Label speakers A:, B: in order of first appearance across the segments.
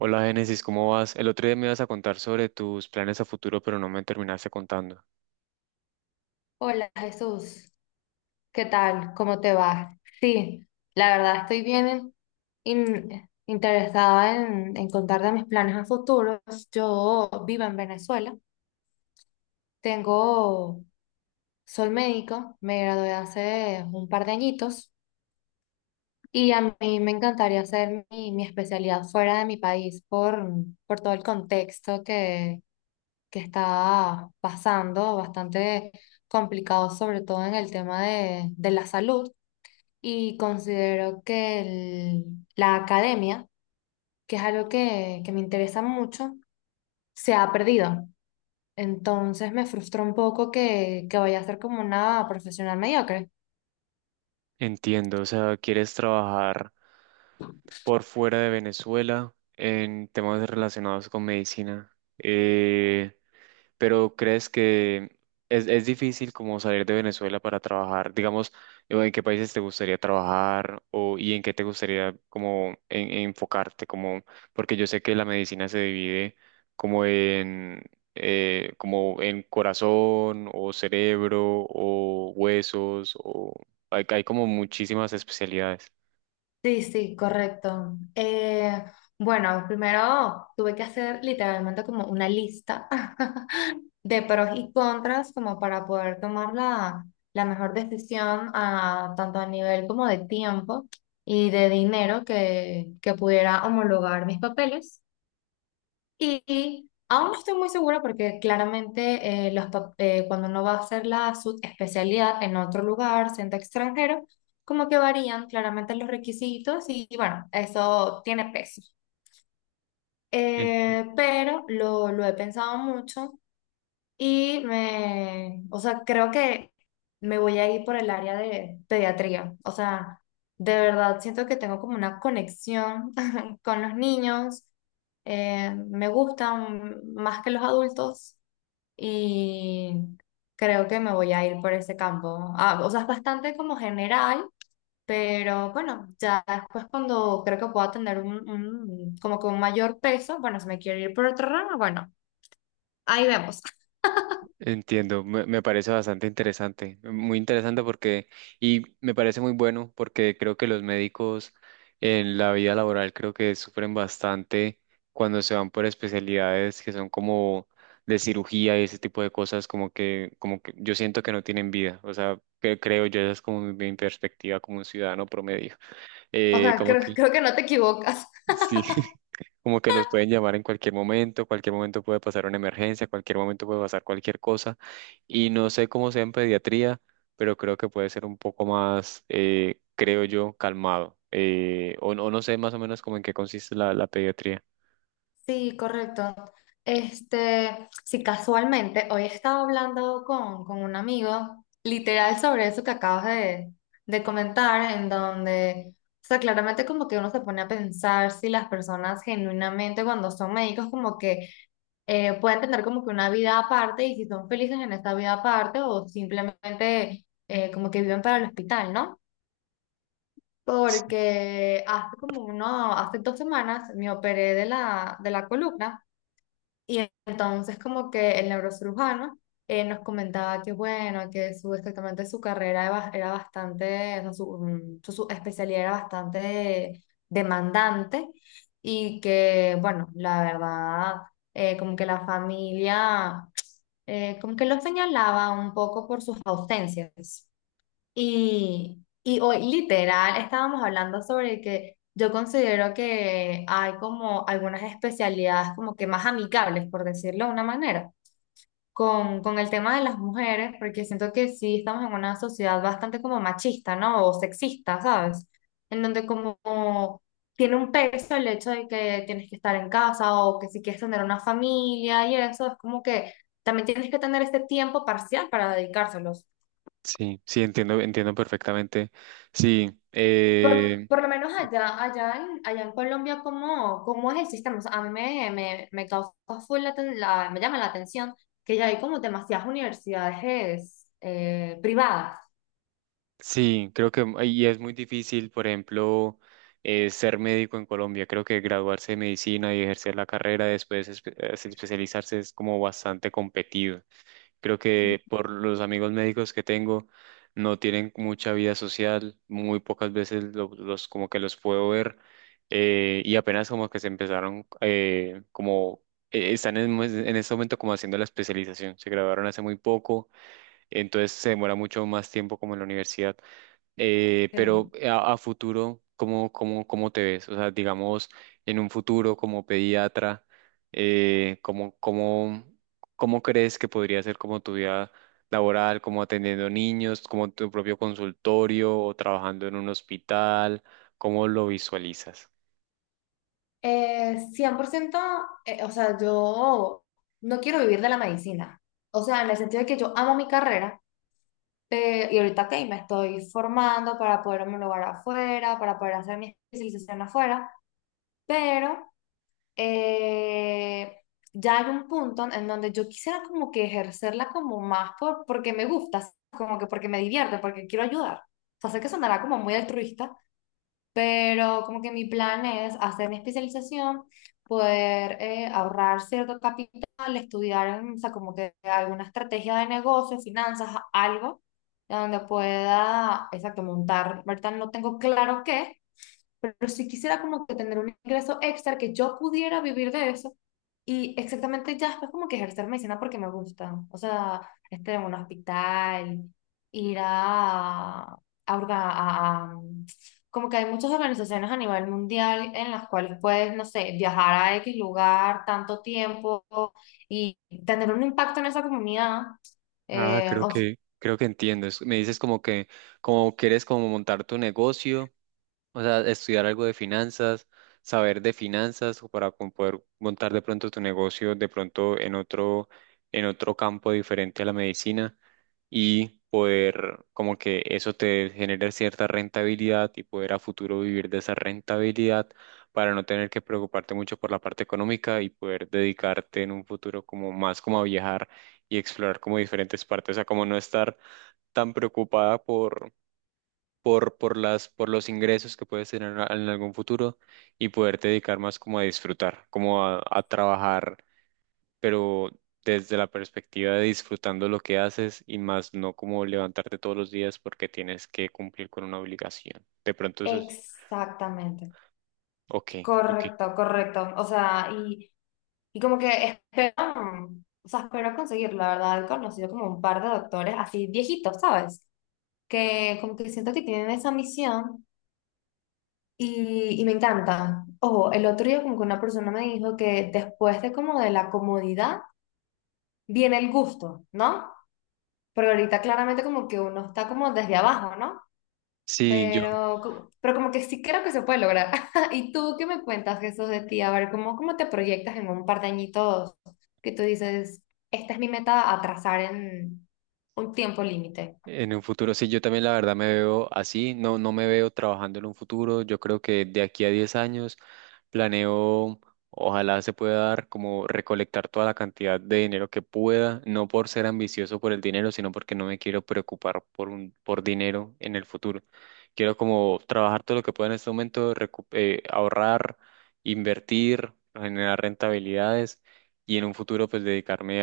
A: Hola Génesis, ¿cómo vas? El otro día me ibas a contar sobre tus planes a futuro, pero no me terminaste contando.
B: Hola Jesús, ¿qué tal? ¿Cómo te va? Sí, la verdad estoy bien interesada en contarte mis planes a futuro. Yo vivo en Venezuela, tengo, soy médico, me gradué hace un par de añitos y a mí me encantaría hacer mi especialidad fuera de mi país por todo el contexto que está pasando, bastante complicado sobre todo en el tema de la salud. Y considero que la academia, que es algo que me interesa mucho, se ha perdido. Entonces me frustra un poco que vaya a ser como una profesional mediocre.
A: Entiendo, o sea, quieres trabajar por fuera de Venezuela en temas relacionados con medicina. Pero ¿crees que es difícil como salir de Venezuela para trabajar? Digamos, o ¿en qué países te gustaría trabajar o y en qué te gustaría como enfocarte? Como, porque yo sé que la medicina se divide como en como en corazón o cerebro o huesos o hay como muchísimas especialidades.
B: Sí, sí, correcto. Bueno, primero tuve que hacer literalmente como una lista de pros y contras como para poder tomar la mejor decisión tanto a nivel como de tiempo y de dinero que pudiera homologar mis papeles. Y aún no estoy muy segura porque claramente cuando uno va a hacer la especialidad en otro lugar, siendo extranjero, como que varían claramente los requisitos y, bueno, eso tiene peso. Pero lo he pensado mucho y o sea, creo que me voy a ir por el área de pediatría. O sea, de verdad siento que tengo como una conexión con los niños. Me gustan más que los adultos y creo que me voy a ir por ese campo. Ah, o sea, es bastante como general, pero bueno, ya después cuando creo que pueda tener como que un mayor peso, bueno, si me quiero ir por otro ramo, bueno, ahí vemos.
A: Entiendo, me parece bastante interesante, muy interesante porque, y me parece muy bueno porque creo que los médicos en la vida laboral creo que sufren bastante cuando se van por especialidades que son como de cirugía y ese tipo de cosas, como que yo siento que no tienen vida, o sea, que creo yo, esa es como mi perspectiva como un ciudadano promedio,
B: O sea,
A: como
B: creo,
A: que,
B: creo que no te equivocas.
A: sí. Como que los pueden llamar en cualquier momento puede pasar una emergencia, cualquier momento puede pasar cualquier cosa. Y no sé cómo sea en pediatría, pero creo que puede ser un poco más, creo yo, calmado. O, no o no sé más o menos como en qué consiste la, la pediatría.
B: Sí, correcto. Este, sí, casualmente, hoy estaba hablando con un amigo, literal, sobre eso que acabas de comentar, en donde, o sea, claramente como que uno se pone a pensar si las personas genuinamente cuando son médicos como que pueden tener como que una vida aparte y si son felices en esta vida aparte o simplemente como que viven para el hospital, ¿no?
A: S-
B: Porque hace 2 semanas me operé de la columna, entonces como que el neurocirujano nos comentaba que bueno, que exactamente su carrera era bastante, o sea, su especialidad era bastante demandante y que bueno, la verdad, como que la familia, como que lo señalaba un poco por sus ausencias. Y hoy literal estábamos hablando sobre que yo considero que hay como algunas especialidades como que más amigables, por decirlo de una manera, con el tema de las mujeres, porque siento que sí estamos en una sociedad bastante como machista, ¿no? O sexista, ¿sabes? En donde como tiene un peso el hecho de que tienes que estar en casa o que si quieres tener una familia y eso, es como que también tienes que tener este tiempo parcial para dedicárselos.
A: Sí, sí, entiendo, entiendo perfectamente. Sí,
B: Por, por lo menos allá en Colombia, ¿cómo es el sistema? O sea, a mí me causa full me llama la atención que ya hay como demasiadas universidades privadas.
A: sí, creo que y es muy difícil, por ejemplo, ser médico en Colombia. Creo que graduarse de medicina y ejercer la carrera después especializarse es como bastante competido. Creo
B: Mm,
A: que por los amigos médicos que tengo no tienen mucha vida social, muy pocas veces los como que los puedo ver y apenas como que se empezaron como están en, pues, en este momento como haciendo la especialización. Se graduaron hace muy poco, entonces se demora mucho más tiempo como en la universidad. Pero
B: ok.
A: a futuro, ¿cómo, cómo, cómo te ves? O sea, digamos, en un futuro como pediatra, ¿cómo, cómo, cómo crees que podría ser como tu vida laboral, como atendiendo niños, como tu propio consultorio o trabajando en un hospital? ¿Cómo lo visualizas?
B: 100%, o sea, yo no quiero vivir de la medicina. O sea, en el sentido de que yo amo mi carrera, y ahorita que me estoy formando para poder homologar afuera, para poder hacer mi especialización afuera, pero eh, ya hay un punto en donde yo quisiera como que ejercerla como más porque me gusta, como que porque me divierte, porque quiero ayudar. O sea, sé que sonará como muy altruista, pero como que mi plan es hacer mi especialización, poder ahorrar cierto capital, estudiar, o sea, como que alguna estrategia de negocio, finanzas, algo, donde pueda, exacto, montar. Ahorita no tengo claro qué, pero si quisiera como que tener un ingreso extra que yo pudiera vivir de eso y exactamente ya después como que ejercer medicina porque me gusta, o sea, estar en un hospital, ir a, orga- a- como que hay muchas organizaciones a nivel mundial en las cuales puedes, no sé, viajar a X lugar tanto tiempo y tener un impacto en esa comunidad.
A: Ah,
B: Eh, o-
A: creo que entiendo. Me dices como que, como quieres como montar tu negocio. O sea, estudiar algo de finanzas, saber de finanzas o para poder montar de pronto tu negocio de pronto en otro campo diferente a la medicina y poder como que eso te genere cierta rentabilidad y poder a futuro vivir de esa rentabilidad para no tener que preocuparte mucho por la parte económica y poder dedicarte en un futuro como más como a viajar y explorar como diferentes partes, o sea, como no estar tan preocupada por las, por los ingresos que puedes tener en algún futuro y poderte dedicar más como a disfrutar, como a trabajar, pero desde la perspectiva de disfrutando lo que haces y más no como levantarte todos los días porque tienes que cumplir con una obligación. De pronto eso es,
B: Exactamente,
A: ok, ok.
B: correcto, correcto, o sea, y como que esperaron, o sea, espero conseguir, la verdad, he conocido como un par de doctores así viejitos, ¿sabes? Que como que siento que tienen esa misión y me encanta. Ojo, el otro día como que una persona me dijo que después de como de la comodidad viene el gusto, ¿no? Porque ahorita claramente como que uno está como desde abajo, ¿no?
A: Sí, yo.
B: Pero, pero como que sí creo que se puede lograr. ¿Y tú qué me cuentas, Jesús, de ti? A ver, ¿cómo te proyectas en un par de añitos que tú dices, esta es mi meta, atrasar en un tiempo límite?
A: En un futuro, sí, yo también la verdad me veo así, no, no me veo trabajando en un futuro, yo creo que de aquí a 10 años planeo, ojalá se pueda dar como recolectar toda la cantidad de dinero que pueda, no por ser ambicioso por el dinero, sino porque no me quiero preocupar por un, por dinero en el futuro. Quiero como trabajar todo lo que pueda en este momento, ahorrar, invertir, generar rentabilidades y en un futuro pues dedicarme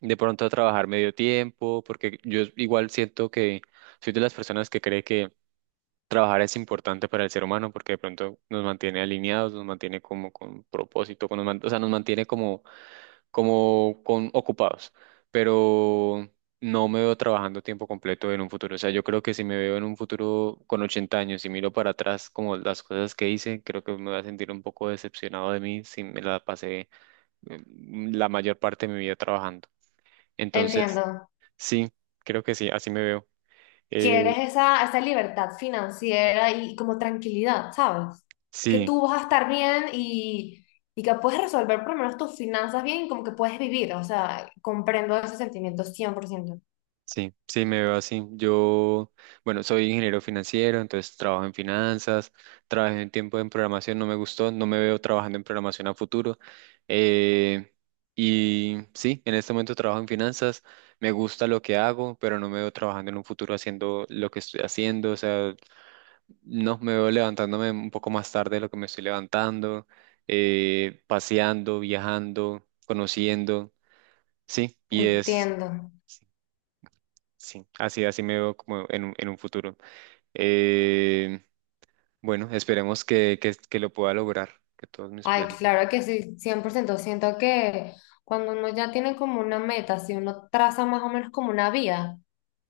A: de pronto trabajar medio tiempo, porque yo igual siento que soy de las personas que cree que trabajar es importante para el ser humano, porque de pronto nos mantiene alineados, nos mantiene como con propósito, o sea, nos mantiene como, como con ocupados, pero no me veo trabajando tiempo completo en un futuro, o sea, yo creo que si me veo en un futuro con 80 años y miro para atrás como las cosas que hice, creo que me voy a sentir un poco decepcionado de mí si me la pasé la mayor parte de mi vida trabajando. Entonces,
B: Entiendo.
A: sí, creo que sí, así me veo. Eh,
B: Quieres esa libertad financiera y como tranquilidad, ¿sabes? Que
A: sí,
B: tú vas a estar bien y que puedes resolver por lo menos tus finanzas bien y como que puedes vivir. O sea, comprendo ese sentimiento 100%.
A: sí, sí, me veo así. Yo, bueno, soy ingeniero financiero, entonces trabajo en finanzas, trabajé un tiempo en programación, no me gustó, no me veo trabajando en programación a futuro. Eh, y sí, en este momento trabajo en finanzas, me gusta lo que hago, pero no me veo trabajando en un futuro haciendo lo que estoy haciendo, o sea, no, me veo levantándome un poco más tarde de lo que me estoy levantando, paseando, viajando, conociendo, sí, y es...
B: Entiendo.
A: Sí, así, así me veo como en un futuro. Eh, bueno, esperemos que lo pueda lograr, que todos mis
B: Ay,
A: planes.
B: claro que sí, 100%. Siento que cuando uno ya tiene como una meta, si uno traza más o menos como una vía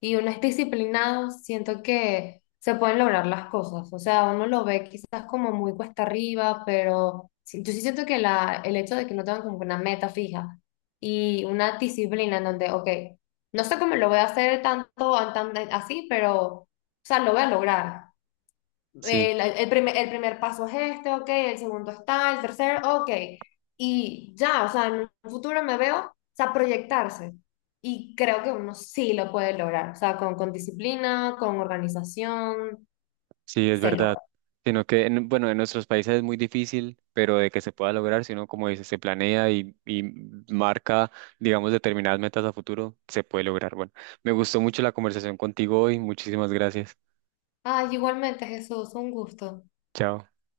B: y uno es disciplinado, siento que se pueden lograr las cosas. O sea, uno lo ve quizás como muy cuesta arriba, pero yo sí siento que el hecho de que no tengan como una meta fija y una disciplina en donde, ok, no sé cómo lo voy a hacer tanto, así, pero, o sea, lo voy a lograr.
A: Sí,
B: El primer paso es este, ok, el segundo está, el tercero, ok. Y ya, o sea, en un futuro me veo, o sea, proyectarse. Y creo que uno sí lo puede lograr, o sea, con disciplina, con organización,
A: sí, es
B: se
A: verdad.
B: logra.
A: Sino que, bueno, en nuestros países es muy difícil, pero de que se pueda lograr, si uno, como dice, se planea y marca, digamos, determinadas metas a futuro, se puede lograr. Bueno, me gustó mucho la conversación contigo hoy. Muchísimas gracias.
B: Ay, igualmente, Jesús, un gusto.
A: Chao.